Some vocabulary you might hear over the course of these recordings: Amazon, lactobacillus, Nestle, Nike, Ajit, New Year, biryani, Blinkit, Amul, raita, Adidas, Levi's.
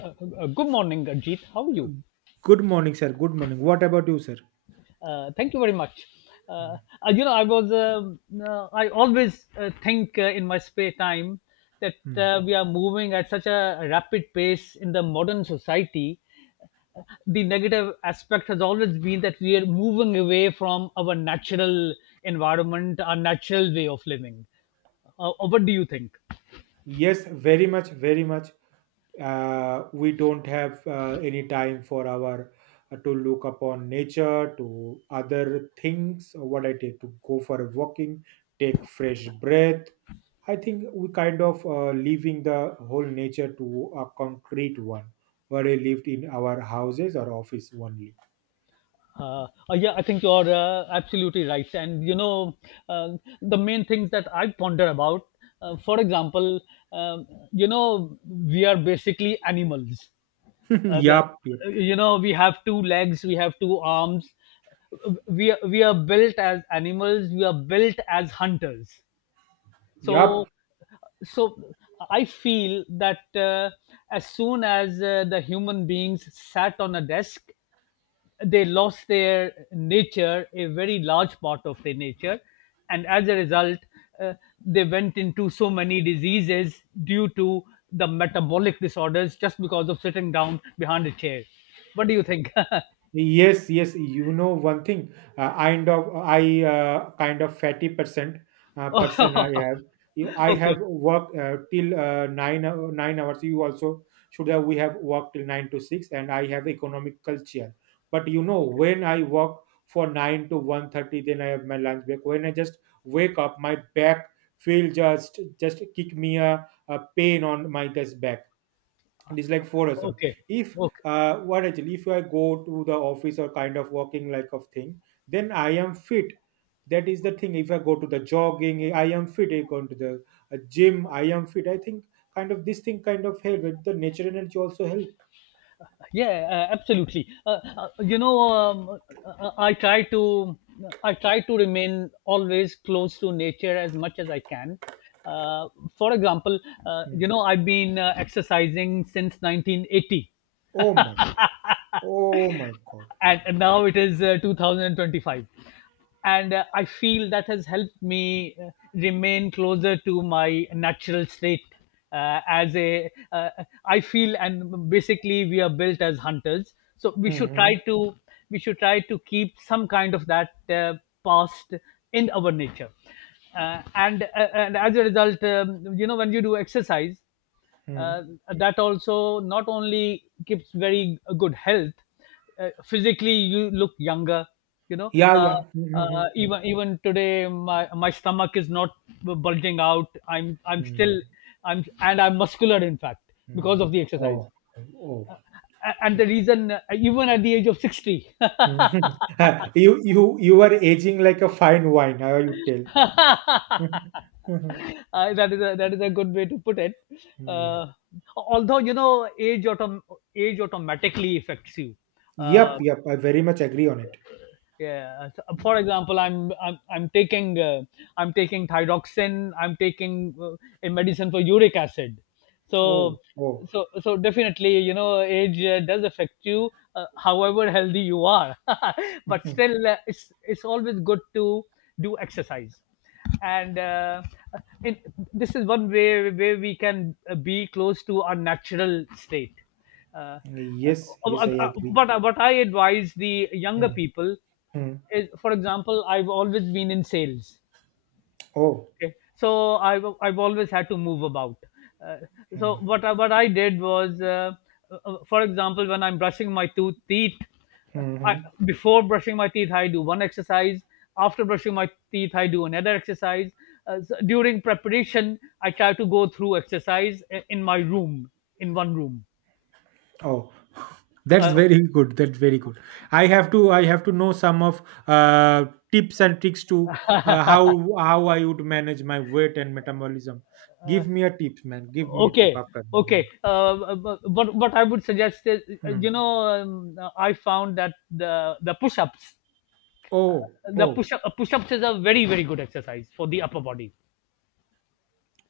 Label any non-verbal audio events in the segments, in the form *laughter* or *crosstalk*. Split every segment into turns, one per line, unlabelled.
Uh, Good morning, Ajit. How are you?
Good morning, sir. Good morning. What about you, sir?
Thank you very much. Uh,
Mm,
you know, I was, I always think in my spare time that
mm.
we are moving at such a rapid pace in the modern society. The negative aspect has always been that we are moving away from our natural environment, our natural way of living. What do you think?
Yes, very much, very much. We don't have any time for our to look upon nature, to other things. Or What I take to go for a walking, take fresh breath. I think we kind of leaving the whole nature to a concrete one, where we lived in our houses or office only.
Uh, yeah, I think you're absolutely right. And you know, uh, the main things that I ponder about, for example, you know, we are basically animals. Uh,
*laughs*
the,
Yup.
you know, we have two legs, we have two arms. We are built as animals. We are built as hunters. So
Yup,
so I feel that as soon as the human beings sat on a desk, they lost their nature, a very large part of their nature, and as a result, uh, they went into so many diseases due to the metabolic disorders just because of sitting down behind a chair. What do you think?
yes, yes. You know one thing. Kind of I kind of fatty percent
*laughs* okay,
person I have. Yeah, I
okay,
have worked till 9 hours. You also should have. We have worked till nine to six, and I have economic culture. But you know when I work for 9 to 1:30, then I have my lunch break. When I just wake up, my back feel just kick me a pain on my this back it is like forism
okay,
if
okay.
what actually if I go to the office or kind of walking like of thing then I am fit. That is the thing. If I go to the jogging I am fit, I go to the gym I am fit. I think kind of this thing kind of help and the nature energy also help.
Yeah, absolutely. You know, I try to, I try to remain always close to nature as much as I can. uh, for example,
Hmm.
you know, I've been exercising since 1980,
Oh my god. Oh my god.
and now it is 2025, and I feel that has helped me remain closer to my natural state. As a I feel, and basically we are built as hunters, so we should try
Hmm.
to, we should try to keep some kind of that past in our nature. uh, and uh, and as a result, you know, when you do exercise,
Hmm.
uh, that also not only gives very good health, physically you look younger, you know.
Yeah,
uh,
yeah.
uh,
Hmm.
even even today, my stomach is not bulging out. i'm i'm
Hmm.
still i'm and i'm muscular, in fact, because
Hmm.
of the exercise.
Oh. Oh.
uh, and the reason, even at the age of 60. *laughs*
*laughs* You are aging like a fine wine, how you tell? *laughs*
*laughs*
Mhm.
That is a, that is a good way to put it.
Hmm.
Uh, Although, you know, age automatically affects you.
Yep,
Uh,
yep, I very much agree on it.
yeah, so, for example, I'm taking I'm taking thyroxin, I'm taking a medicine for uric acid. so
Oh, oh.
so so definitely, you know, age does affect you however healthy you are.
*laughs*
*laughs* but
Mhm.
still, it's always good to do exercise. and uh, uh, in, this is one way where we can be close to our natural state. uh,
Yes,
uh,
yes, I agree.
but what I advise the younger
Hmm,
people
hmm.
is, for example, I've always been in sales.
Oh.
Okay, so I've always had to move about. Uh, so
Hmm,
what I did was, for example, when I'm brushing my tooth teeth, uh,
hmm.
I,
Hmm.
before brushing my teeth, I do one exercise. After brushing my teeth, I do another exercise. So during preparation, I try to go through exercise in my room, in one room.
Oh, that's
Uh,
very good. That's very good. I have to know some of uh tips and tricks to uh, how how I would manage my weight and metabolism. Give me a tip, man. Give me a tip
okay
after. Hmm,
okay but what I would suggest is,
hmm.
you know, I found that the push-ups,
Oh,
the
oh,
push up push-ups is a very good exercise for the upper body.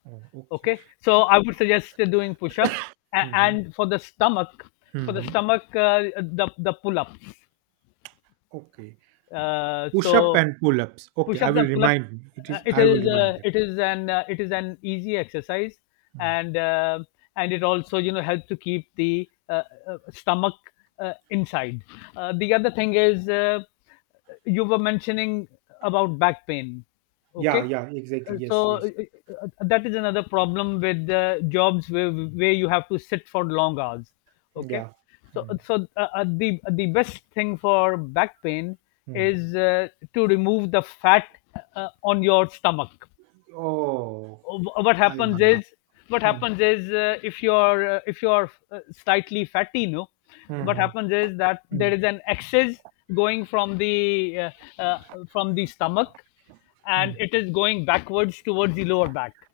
oh, okay.
Okay, so I would suggest doing push-ups. A-
Hmm, hmm.
and for the stomach,
Hmm,
for the
hmm.
stomach the pull-ups.
Okay. Push up
So
and pull ups. Okay, I
push-ups
will
and pull-up,
remind me. It is I will remind that.
it is an easy exercise,
Mm.
and uh, and it also, you know, helps to keep the stomach inside. The other thing is, you were mentioning about back pain.
Yeah,
Okay.
yeah, exactly.
Uh, so
Yes, yes.
uh, that is another problem with jobs where you have to sit for long hours. Okay.
Yeah. Mm,
The best thing for back pain
mm.
is to remove the fat on your stomach.
Oh,
Uh, Wh- what
I
happens is
mm,
if you're slightly fatty, no, what
mhm,
happens is that there
mm,
is an excess going uh, uh, from the stomach, and
mm.
it is going backwards towards the lower back.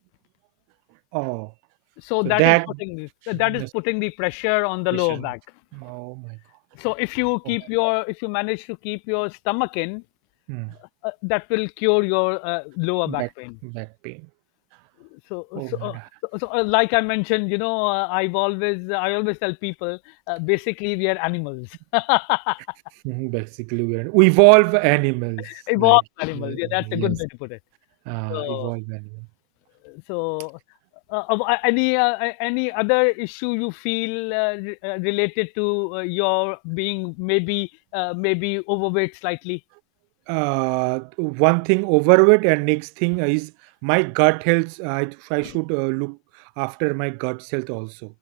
Oh,
So
so
that is
that
putting, that
mm,
is
is
putting the pressure on the
pressure.
lower back.
Oh my god.
So if you
Oh my.
keep your, if you manage to keep your stomach in,
Mm.
that will cure your lower
Back
back pain.
back pain.
so
Oh
so,
my
uh,
god. *laughs*
so, so uh, like I mentioned, you know, I always tell people, basically we are animals. *laughs*
Mhm, basically, we are we evolve animals like
evolved
uh,
animals, yeah, that's a good
yes,
way to put it. so
evolve animals.
so uh, of- uh, any other issue you feel related to your being, maybe maybe overweight slightly?
One thing overweight and next thing is my gut health I should look after my gut health also.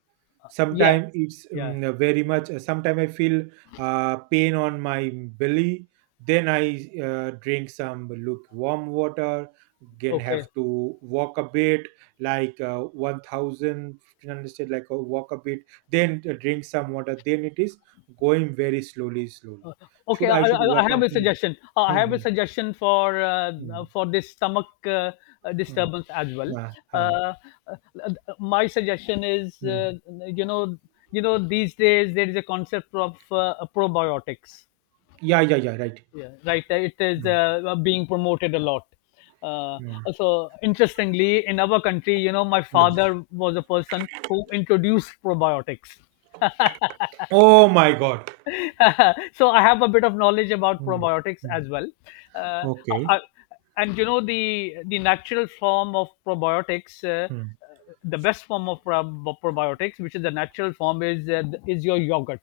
Yeah,
Sometimes it's
yeah,
very much sometimes I feel pain on my belly. Then I drink some lukewarm water, again
okay.
have to walk a bit, like 1000 1,500, like walk a bit, then drink some water, then it is going very slowly.
Okay,
should i should
I
walk on?
have a
Hmm,
suggestion. I
hmm,
have a
hmm.
suggestion
Mm,
for this stomach
mm,
disturbance as well.
ah,
Uh,
ah,
uh, my suggestion is,
mm.
you know, these days there is a concept of probiotics.
Yeah, yeah, yeah, right.
Yeah, right. It is
Mm,
being promoted a lot. Uh,
mm,
so interestingly, in our country, you know, my
mm.
father was a person who introduced probiotics.
Oh my God.
*laughs* so I have a bit of knowledge about
Mm,
probiotics
mm.
as well. Uh,
Okay.
I- and you know, the natural form of probiotics,
Mm.
the best form of probiotics, which is the natural form, is your yogurt.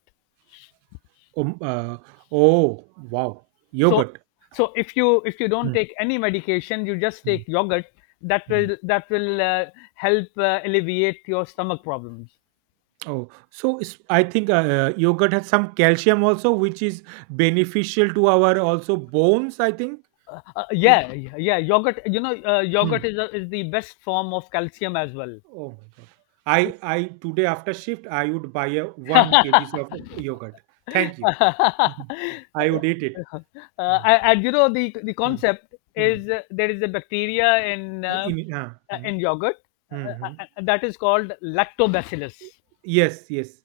Um, uh, oh, wow.
So
Yogurt.
so if you, if you don't
Mm,
take any medication, you just take
mm,
yogurt.
mm.
That will help alleviate your stomach problems.
Oh, so it's, I think yogurt has some calcium also, which is beneficial to our also bones. I think you.
Yeah, yeah, yogurt. You know, yogurt
Mm.
is a, is the best form of calcium as well.
Oh my God. I today after shift I would buy a one kgs of yogurt. Thank you. *laughs* I would eat it.
Uh, and you know, the
Mm.
concept
Mm.
is, there is a bacteria
In, mm,
in yogurt uh,
hmm,
uh,
hmm.
that is called lactobacillus.
Yes, yes.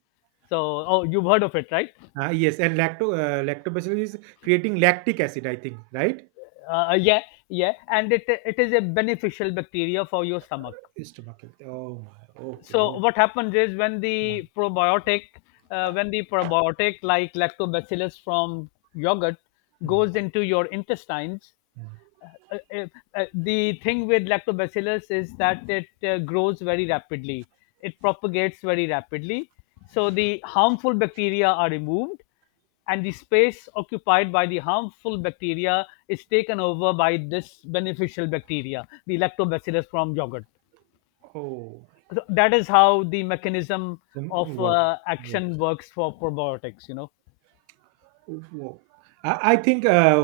So, oh, you've heard of it, right?
Yes, and lactobacillus is creating lactic acid, I think, right?
Yeah, yeah, and it is a beneficial bacteria for your stomach.
Stomach health. Oh my. Okay.
So
Okay.
what happens is when
Mm,
the probiotic, when the probiotic, like lactobacillus from yogurt, goes
mm,
into your intestines,
mm.
uh, uh, the thing with lactobacillus is that it grows very rapidly, it propagates very rapidly, so the harmful bacteria are removed, and the space occupied by the harmful bacteria is taken over by this beneficial bacteria, the lactobacillus from yogurt.
Oh,
So that is how the mechanism
some
of
work, work.
action works for probiotics, you know.
Wo- I think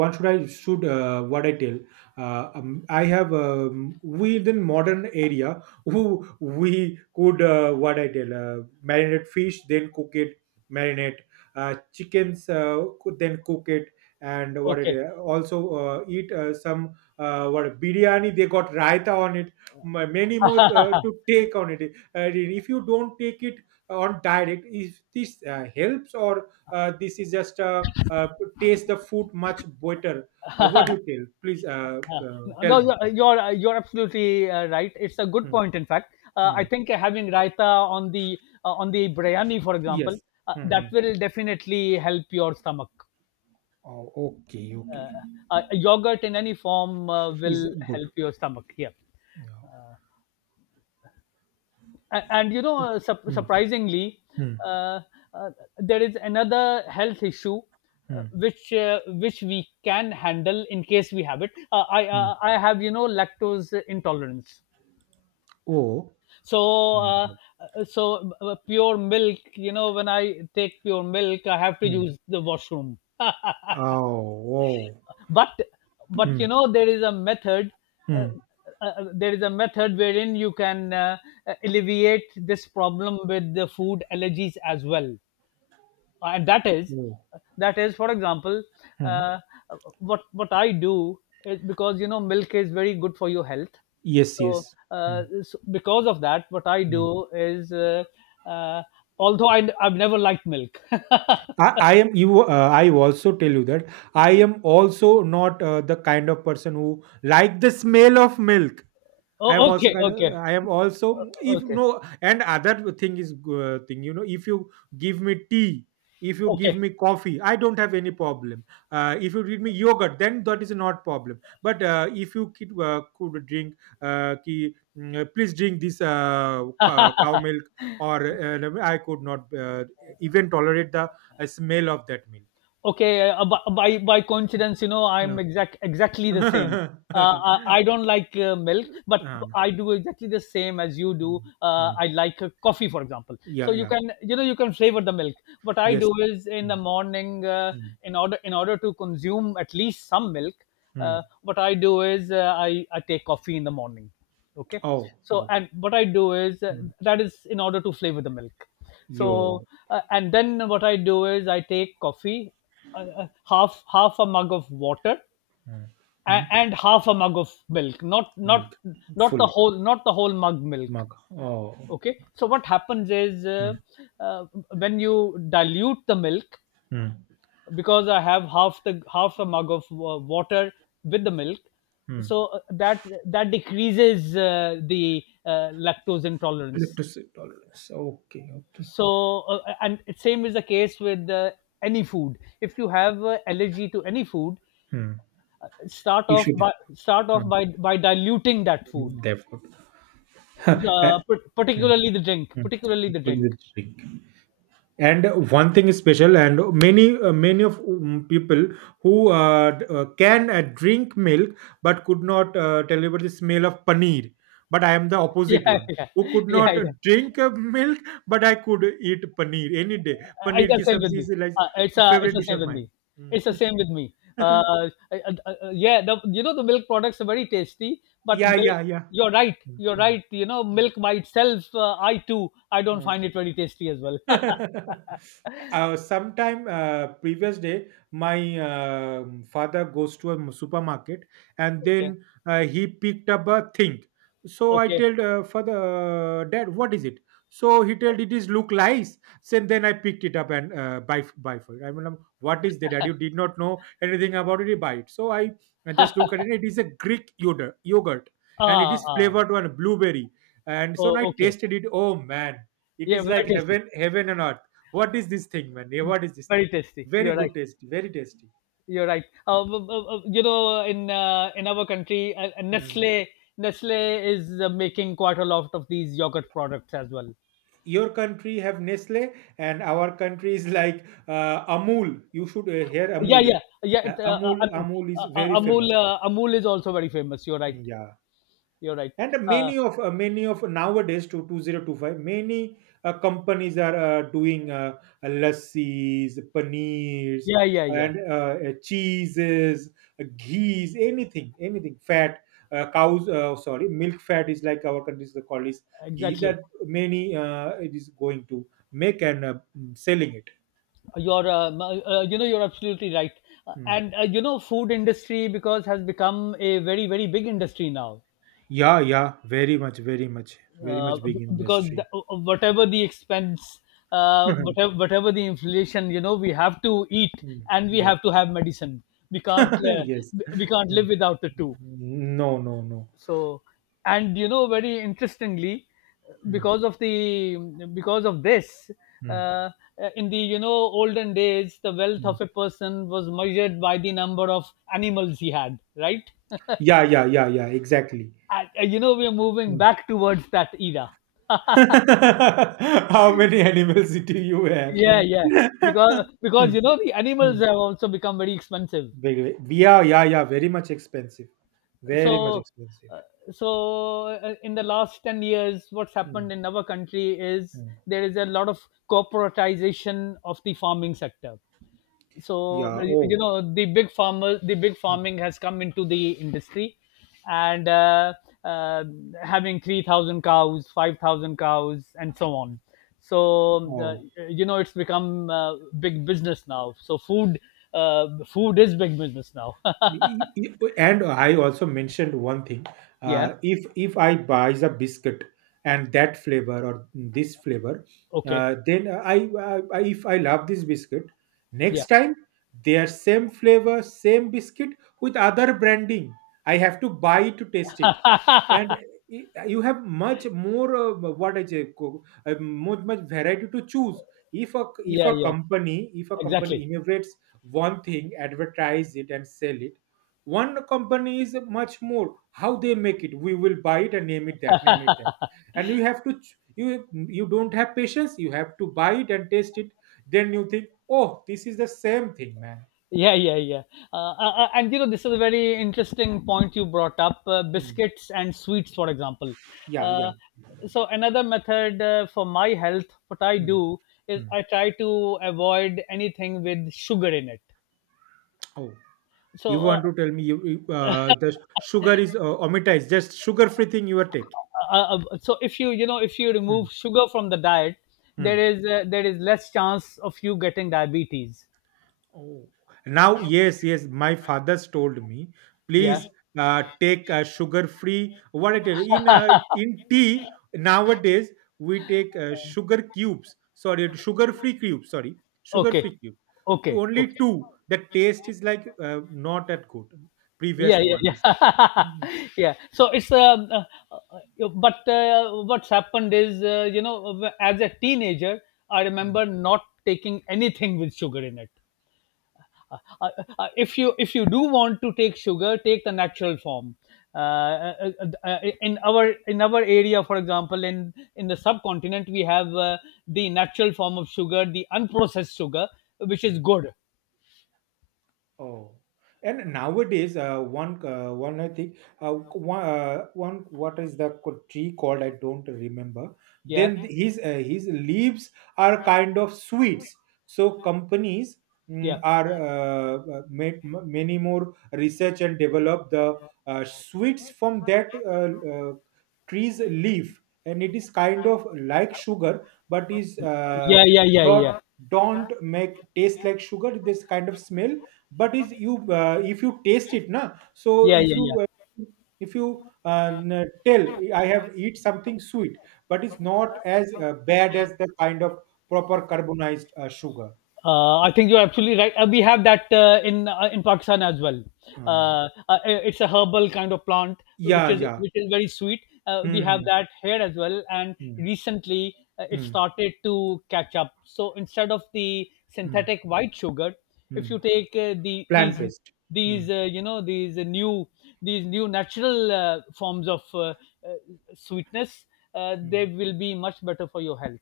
one should I should what I tell. I have we in modern area who we could what I tell marinate fish then cook it, marinate chickens could then cook it, and what it
Okay.
also eat some what biryani they got raita on it, many more
*laughs*
to take on it. If you don't take it on direct, if this helps, or this is just taste the food much better. What do you tell? Please
Yeah.
tell
No,
me.
you're absolutely right. It's a good
Hmm.
point. In fact,
Hmm.
I think having raita on the biryani, for example,
Yes,
that
hmm.
will definitely help your stomach.
Oh, okay, okay.
Uh, Yogurt in any form
Is
will
good.
help your stomach. Yeah,
Yeah.
and you know,
Hmm.
surprisingly,
Hmm.
uh, uh, there is another health issue uh,
Hmm.
which which we can handle in case we have it.
Hmm.
I have, you know, lactose intolerance.
Oh.
so uh,
Mm.
uh, so uh, uh, pure milk, you know, when I take pure milk I have to
Hmm.
use the washroom.
Oh. Oh.
*laughs* but but
Hmm.
you know, there is a method, uh,
Hmm.
there is a method wherein you can alleviate this problem with the food allergies as well. And that is,
Oh,
that is for example,
hmm.
uh, what I do is, because you know, milk is very good for your health.
Yes,
So,
yes. Hmm.
so because of that, what I
Hmm.
do is, uh, although I've never liked milk. *laughs*
I am you. I also tell you that I am also not the kind of person who like the smell of milk.
oh, okay, okay,
I am also if
okay,
no, and other thing is thing you know if you give me tea, if you give
okay.
me coffee I don't have any problem. If you give me yogurt then that is not problem, but if you could, drink please drink this cow
*laughs*
milk or no, I could not even tolerate the smell of that milk.
okay, by coincidence, you know,
Yeah.
I'm exactly the same. I
*laughs*
don't like milk, but
Uh,
I do exactly the same as you do.
mm, mm.
I like coffee, for example, so
Yeah,
you
yeah,
can, you know, you can flavor the milk. What I
yes.
do is in the
Mm,
morning, uh,
mm.
in order in order to consume at least some milk,
Mm.
what I do is, I take coffee in the morning. Okay,
Oh,
so
oh,
and what I do is,
mm.
that is in order to flavor the milk. So,
Yo,
and then what I do is, I take coffee, half a mug of water,
mm.
and,
Mm.
and half a mug of milk, not, not
Milk,
not the
full
whole, not the whole mug milk.
mug. Oh,
Okay, so what happens is,
mm.
uh, when you dilute the milk,
Mm.
because I have half the half a mug of water with the milk,
Mm.
so that that decreases the lactose intolerance.
Electricity tolerance. Okay, okay.
So and it same is the case with any food, if you have allergy to any food,
Hmm, you should.
start off
Hmm,
by diluting that food.
therefore, *laughs*
So,
hmm,
particularly the drink,
hmm.
particularly the
Put
drink
the drink. And one thing is special and many many of people who can drink milk but could not tell you about the smell of paneer, but I am the
*laughs*
opposite
yeah,
one
yeah,
who could
yeah,
not
yeah.
drink milk but I could eat paneer any day.
It's
Paneer ki
the same with
sabzi
me.
is like
It's
favorite
the
dish
same
of
with
mine.
me. It's the same with
Mm.
me.
*laughs*
Yeah, you know, the milk products are very tasty, but
Yeah,
milk.
yeah, yeah.
You're right.
Mm,
You're
mm,
right. You know, milk by itself, I too, I don't
mm.
find it very tasty as well. *laughs*
*laughs* Sometime previous day my father goes to a supermarket and
Okay.
then he picked up a thing, so I
Okay.
told father, dad, what is it? So he told it is look nice. So then I picked it up and buy for it. I mean what is that, Dad? You did not know anything about it, you buy it. So I just
*laughs*
look at it, it is a greek yogurt, and it
ah,
is
ah.
flavored one blueberry. And so when I
Oh, okay.
tasted it, oh man, it
Yeah,
is
very
like
tasty.
heaven, heaven on earth. What is this thing, man? Eh, what is this thing?
Very tasty.
Very
You're right.
good taste, very tasty.
You're right. You know, in our country,
Mm.
Nestle is making quite a lot of these yogurt products as well.
Your country have Nestle, and our country is like Amul. You should hear
Yeah,
Amul.
yeah, yeah.
Amul is very
Amul
famous.
uh, Amul is also very famous. You're right.
Hmm, yeah.
You're right.
And
Uh,
many of nowadays to 2025 many companies are doing lassis, paneers
yeah, yeah, yeah.
and cheeses, ghees, anything anything fat, cows sorry milk fat is like our country is called is ghee,
Exactly.
that many it is going to make and selling it.
You know you're absolutely right.
Mm.
And you know, food industry because has become a very big industry now.
Yeah, yeah, very much, very much. Very much big
Because
industry.
the,
*laughs*
whatever the inflation, you know, we have to eat,
Mm.
and we have to have medicine. We can't uh,
*laughs* Yes.
we we can't
Mm.
live without the two.
No, no, no.
So, and you know, very interestingly,
Mm,
because of the, because of this,
mm,
uh, in the, you know, olden days, the wealth
mm.
of a person was measured by the number of animals he had, right?
Yeah, yeah, yeah, yeah, exactly.
And, you know, we are moving
Mm.
back towards that era.
*laughs*
*laughs*
How many animals *laughs* do you have,
yeah
man?
yeah Because
Mm,
you know, the animals
mm.
have also become very expensive.
Very- yeah, yeah, yeah, very much expensive. Very much
so
expensive.
uh, so uh, in the last 10 years what's
Mm,
happened in our country is
mm.
there is a lot of corporatization of the farming sector. So,
Yeah,
you
oh.
know, the big farmer, the big
Mm,
farming has come into the industry. And uh, having 3,000 cows, 5,000 cows, and so on. So,
oh.
you know, it's become big business now. So food, food is big business now. *laughs*
And I also mentioned one thing.
Yeah.
If I buys a biscuit and that flavor or this flavor,
Okay.
then I if I love this biscuit,
Yeah.
next time they are same flavor same biscuit with other branding, I have to buy to taste it. And
*laughs*
you have much more what I say co- much much variety to choose. If
yeah
a
yeah
company, if a company
exactly.
innovates one thing, advertise it and sell it, one company is much more, how they make it, we will buy it and name it that, name it that, and you have to you don't have patience, you have to buy it and taste it, then you think oh this is the same thing, man.
Yeah, yeah, yeah. And you know, this is a very interesting point you brought up,
Hmm.
biscuits and sweets, for example.
Yeah, yeah.
Uh, so, another method, for my health, what I
Hmm.
do is
Hmm.
I try to avoid anything with sugar in it.
Oh, you
So, uh,
want to tell me you, the sugar is omitized, just sugar free thing you are taking.
so, if you, you know if you
Hmm.
remove sugar from the diet, there
Hmm.
is uh, there is less chance of you getting diabetes.
Oh, now yes, yes. My father's told me,
Yeah.
please take sugar-free. What it is
*laughs*
in tea nowadays. We take sugar cubes. Sorry, sugar-free cubes. Sorry,
Okay.
sugar-free cubes. To
Okay.
only
Okay.
two. The taste is like not that good.
yeah
Previous
yeah
one is.
yeah
Mm,
*laughs* Yeah. So it's um, uh, uh, but uh, what's happened is, you know, as a teenager I
mm,
remember not taking anything with sugar in it. uh, uh, if you, if you do want to take sugar, take the natural form. In our, in our area, for example, in the subcontinent, we have, the natural form of sugar, the unprocessed sugar, which is
mm.
good.
Oh, and nowadays, one one I think one, one, what is the tree called? I don't remember.
Yeah.
Then his leaves are kind of sweets. So companies
Yeah.
mm, are made many more research and develop the sweets from that tree's leaf, and it is kind of like sugar, but is
Yeah. Yeah. Yeah.
not.
Yeah. Yeah.
Don't make taste like sugar. This kind of smell, but is you if you taste it na, so
Yeah.
if
Yeah. Yeah.
you tell I have eat something sweet, but it's not as bad as the kind of proper carbonized sugar.
I think you're absolutely right. We have that in Pakistan as well.
uh,
It's a herbal kind of plant which
yeah,
is,
yeah.
which is very sweet. We have
Hmm.
that here as well, and
Hmm.
recently, it
Mm-hmm.
started to catch up. So instead of the synthetic white sugar, if
Mm-hmm.
you take, the
Plant based. Hmm.
these you know these new, these new natural, forms of, uh, sweetness, they
Hmm.
will be much better for your health.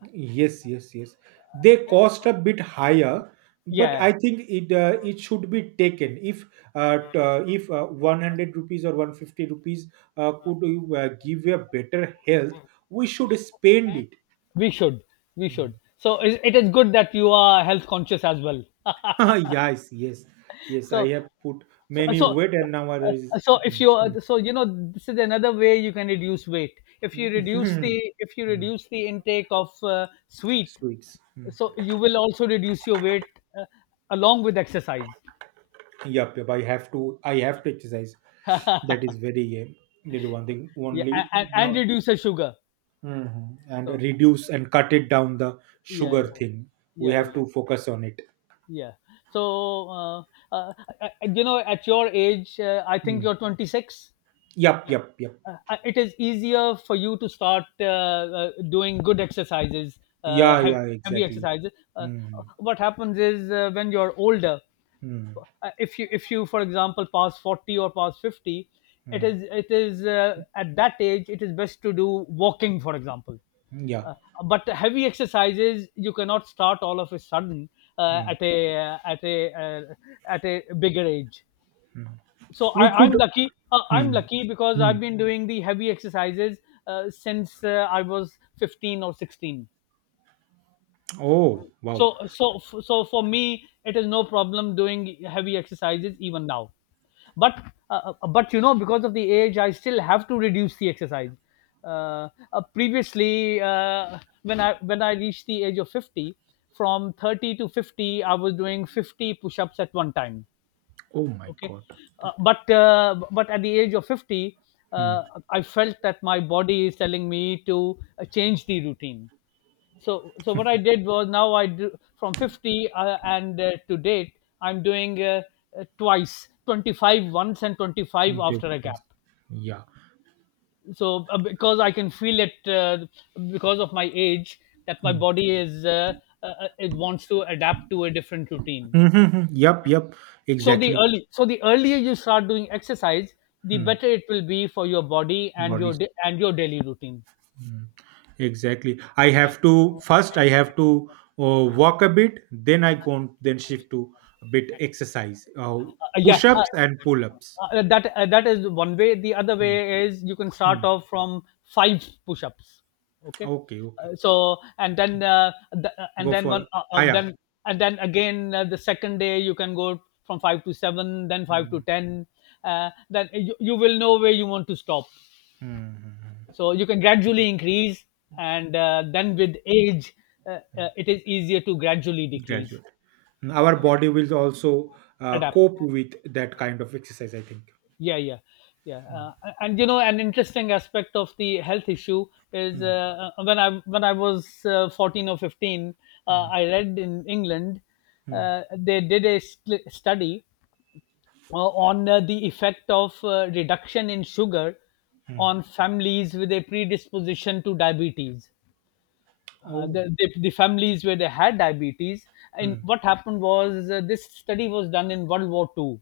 Yes, yes, yes. They cost a bit higher, but
Yeah.
I think it should be taken. If 100 rupees or 150 rupees could give you a better health, we should spend it.
we should we
Hmm.
should So it is good that you are health conscious as well. *laughs*
*laughs* Yes, yes, yes. I
so
have put
so
many
so
weight and now there is
so
Hmm,
if you are
hmm,
so you know, this is another way you can reduce weight. if you
hmm,
reduce the
*laughs*
if you
hmm.
reduce the intake of, sweet,
Sweets. Hmm.
so you will also reduce your weight, uh, along with exercise.
Yep, yep. I have to. I have to exercise.
*laughs* Yeah.
That is very. That is one thing. Only
And
not.
reduce the sugar.
Mhm. And
So,
reduce and cut it down the
yeah,
sugar
yeah,
thing. We
yeah,
have
yeah,
to focus on it.
yeah. So uh, you know, at your age, I think
Mm.
you're 26.
Yep, yep, yep.
uh, it is easier for you to start, doing good exercises,
Yeah,
heavy,
yeah,
heavy
exactly.
exercises.
Mm.
What happens is, when you're older,
Mm.
if you, if you for example pass 40 or pass 50,
Mm.
it is at that age it is best to do walking, for example.
Yeah.
uh, but heavy exercises you cannot start all of a sudden, uh,
Mm.
at a uh, at a uh, at a bigger age.
Mm.
So
We could.
I'm lucky. I'm
Mm.
lucky because I've
Mm.
been doing the heavy exercises, since, I was 15 or 16.
Oh, wow.
So, for me, it is no problem doing heavy exercises even now. But, but, you know, because of the age, I still have to reduce the exercise. Uh, Previously, when I, when I reached the age of 50, from 30 to 50, I was doing 50 push-ups at one time.
Oh my
Okay.
god.
But at the age of 50, uh,
Mm.
I felt that my body is telling me to, change the routine. So, what I did was, now I do from 50, and, to date I'm doing, twice 25, once, and 25
Okay.
after a gap.
Yeah.
Because I can feel it, because of my age, that my
Mm.
body is, it wants to adapt to a different routine.
Mhm. Yep, yep,
So the
exactly.
early so the earlier you start doing exercise, the
Mm.
better it will be for your body and
Body.
your, and your daily routine.
Mm. Exactly. I have to first, I have to walk a bit, then I go on, then shift to a bit exercise, push
Yeah.
ups and pull ups.
That is one way. The other
Mm.
way is, you can start
Mm.
off from five push-ups. Okay.
Okay, okay.
So, and then, the, and
Go
then one
for higher.
then and then again, the second day you can go from five to seven, then five to
Mm.
ten. Then you will know where you want to stop.
Mm. Mm,
So you can
mm.
gradually increase, and, then with age, it is easier to gradually decrease.
Graduate. Our body will also
Adapt.
cope with that kind of exercise, I think.
Yeah, yeah, yeah.
Mm.
And you know, an interesting aspect of the health issue is,
Mm.
when I, when I was, 14 or 15,
Mm.
I read in England,
Mm.
they did a, study, on, the effect of, reduction in sugar
Mm.
on families with a predisposition to diabetes, uh,
Oh.
the, the, the families where they had diabetes. And
Mm.
what happened was, this study was done in World War II.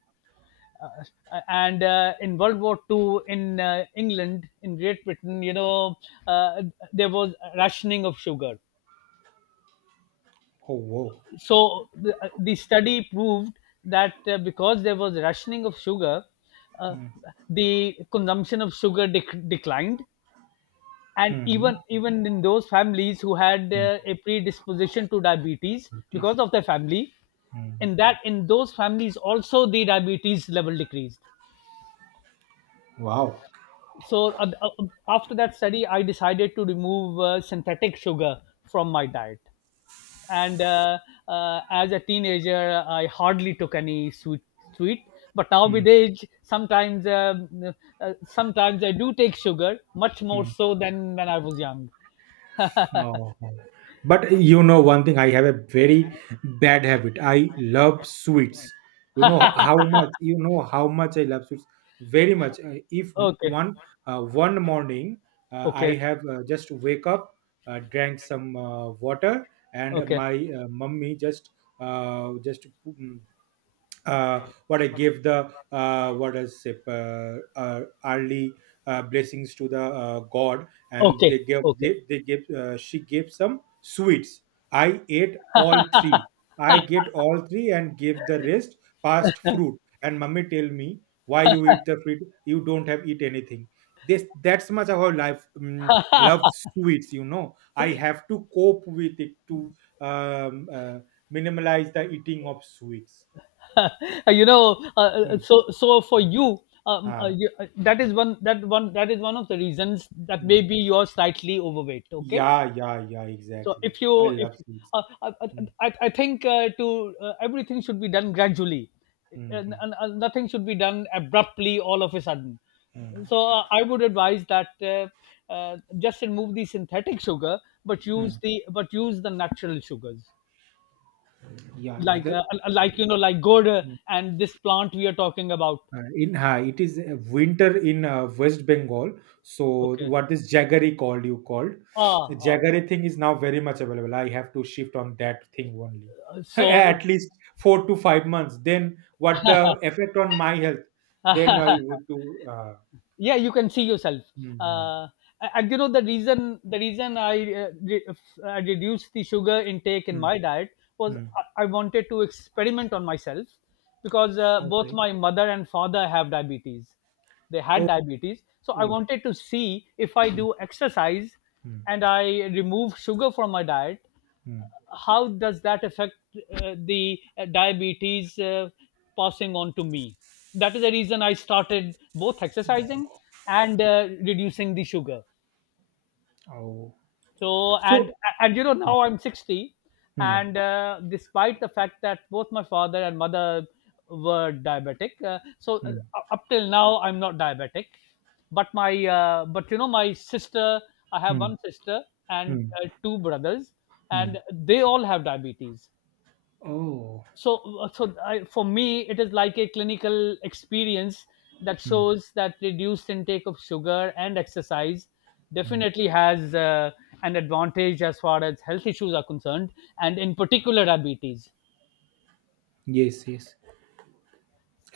Uh, and In World War Two, in England, in Great Britain, you know, uh, there was rationing of sugar.
Oh. Whoa.
So the, the study proved that, because there was rationing of sugar, uh,
Mm.
the consumption of sugar, declined. And
Mm-hmm.
even in those families who had,
Mm.
a predisposition to diabetes
It is.
because of their family,
Mm.
in those families also, the diabetes level decreased.
Wow.
So, after that study, I decided to remove, synthetic sugar from my diet. And, as a teenager, I hardly took any sweet. Sweet, but now
Hmm.
with age sometimes, sometimes I do take sugar, much more
Mm.
so than when I was young.
Oh, okay. But you know one thing, I have a very bad habit. I love sweets. You know how much I love sweets very much. If m-
Okay.
one One morning, I
Okay.
have just wake up, drank some water, and
Okay,
my mummy just, uh, just mm, uh, what I give the, early blessings to the God, and
okay, okay.
they give she gave some sweets. I ate all three. I get all three and give the rest past fruit. And mummy tell me, why you eat the fruit? You don't have eat anything. This that's much how life love sweets. You know, I have to cope with it to um, uh, minimize the eating of sweets.
You know,
Hmm.
so, for
Mm.
you,
Ah,
you that is one that is one of the reasons that
mm.
maybe you are slightly overweight. Okay.
Yeah, yeah, yeah,
So,
exactly.
if
I
you if
love sweets.
uh, uh, uh,
Mm,
I think, to everything should be done gradually,
mm,
and,
mm,
and, and nothing should be done abruptly all of a sudden.
mm,
So, I would advise that, just remove the synthetic sugar, but use
mm.
the, but use the natural sugars.
Yeah,
Like,
the,
like, you know, like good,
mm,
and this plant we are talking about.
in it is winter in West Bengal. So
Okay.
what is jaggery called? You called
Ah.
jaggery thing is now very much available. I have to shift on that thing only. *laughs*
So,
At least 4 to 5 months. Then what the effect on my health? Then I would
*laughs*
do.
yeah, you can see yourself.
Mm, mm,
uh, and you know, the reason, the reason I, I reduced the sugar intake in
mm,
my diet was,
mm.
I wanted to experiment on myself, because, both
Okay.
my mother and father have diabetes. They had
Oh.
diabetes. So I
Oh,
wanted to see, if I
mm,
do exercise
mm,
and I remove sugar from my diet,
mm.
how does that affect, the, diabetes, passing on to me. That is the reason I started both exercising
Oh,
and, reducing the sugar.
oh.
So, and
So
and you know,
mm,
now I'm 60.
mm,
And, despite the fact that both my father and mother were diabetic,
mm,
up till now I'm not diabetic. But my, but you know, my sister, I have
mm,
one sister and,
mm,
two brothers,
mm.
and they all have diabetes.
Oh,
So, for me it is like a clinical experience that
mm,
shows that reduced intake of sugar and exercise
mm.
definitely has, an advantage as far as health issues are concerned, and in particular diabetes.
Yes, yes.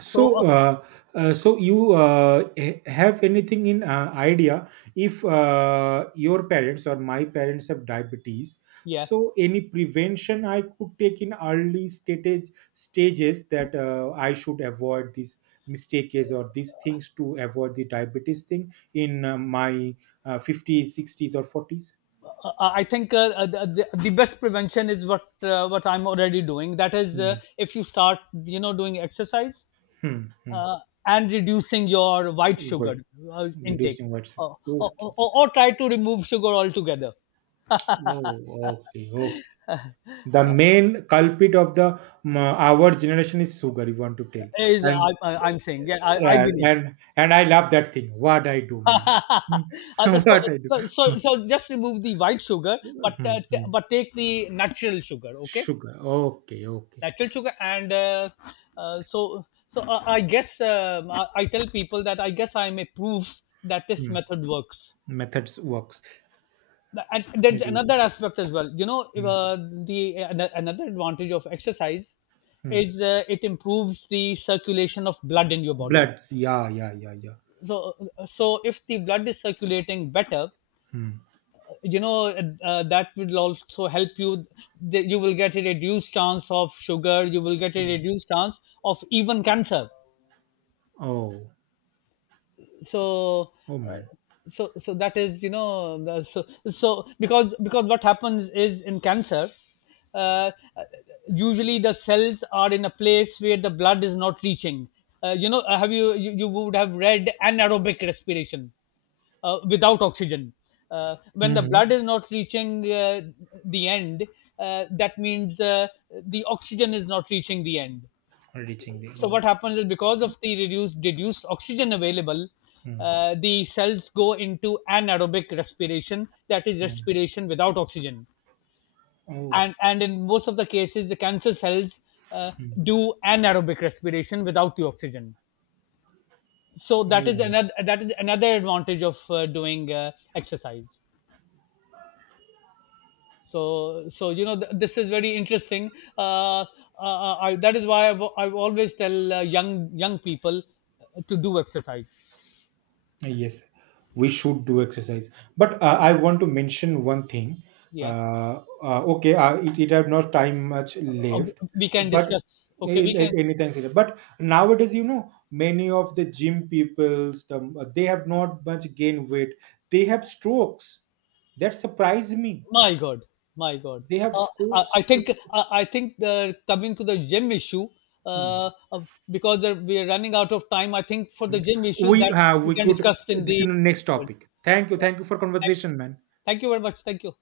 So,
So, so you have anything in idea if your parents or my parents have diabetes?
yeah,
So, any prevention I could take in early stage stages that I should avoid these mistakes or these things to avoid the diabetes thing in my 50s, 60s, or 40s?
I think, the best prevention is what, what I'm already doing. That is,
Hmm.
if you start, you know, doing exercise,
Hmm. Hmm.
uh, and reducing your white sugar,
But
intake.
reducing what's
or, or,
okay.
or, or try to remove sugar altogether. *laughs*
Oh, okay, okay. The main culprit of the our generation is sugar. You want to tell,
Is,
and
I'm saying, yeah, I
uh,
believe.
and
*laughs*
and I love that thing. What I do, man? Hmm. *laughs*
So,
What I do?
so, just remove the white sugar, but,
Hmm, hmm.
but take the natural sugar. Okay.
Sugar. Okay, okay.
Natural sugar. And, so, so I guess, I tell people that I guess I'm a proof that this
Hmm.
method works.
Methods works
And there's another
really.
aspect as well, you know, if,
Hmm.
the, another advantage of exercise
Hmm.
is, it improves the circulation of blood in your body.
Bloods. Yeah, yeah, yeah, yeah.
So, if the blood is circulating better,
Hmm.
you know, that will also help you, that you will get a reduced chance of sugar. You will get a
Hmm.
reduced chance of even cancer.
Oh,
So,
oh
uh,
man.
that is, you know, so, because what happens is, in cancer, uh, usually the cells are in a place where the blood is not reaching, you know, have you, you you would have read anaerobic respiration, without oxygen. When the
Hmm.
blood is not reaching, the end, that means, the oxygen is not reaching the end.
Reaching the
So
oh.
what happens is, because of the reduced oxygen available,
Hmm.
the cells go into anaerobic respiration, that is
Hmm.
respiration without oxygen.
Oh.
And in most of the cases, the cancer cells, uh,
Mm.
do anaerobic respiration without the oxygen. So that is
Oh,
another, that is another advantage of, doing, exercise. So, you know, this is very interesting. uh, uh, that is why I always tell, young people, to do exercise.
yes, we should do exercise. But I want to mention one thing.
Yeah.
Okay, it, it have not time much
Uh,
left,
we can
but
discuss. Okay, we can.
in, anything like that. But nowadays, you know, many of the gym peoples, the, they have not much gain weight. They have strokes. That surprised me.
My God, my God.
They have
I,
scores.
I think, I think, coming to the gym issue,
Hmm.
uh, uh, because we are running out of time. I think for
Hmm.
the gym issue,
We
that
have.
we
We
can
could.
discuss in
This is the
the.
next topic. Thank you.
Yeah.
Thank you for
Thank you.
conversation, man.
Thank you very much. Thank you.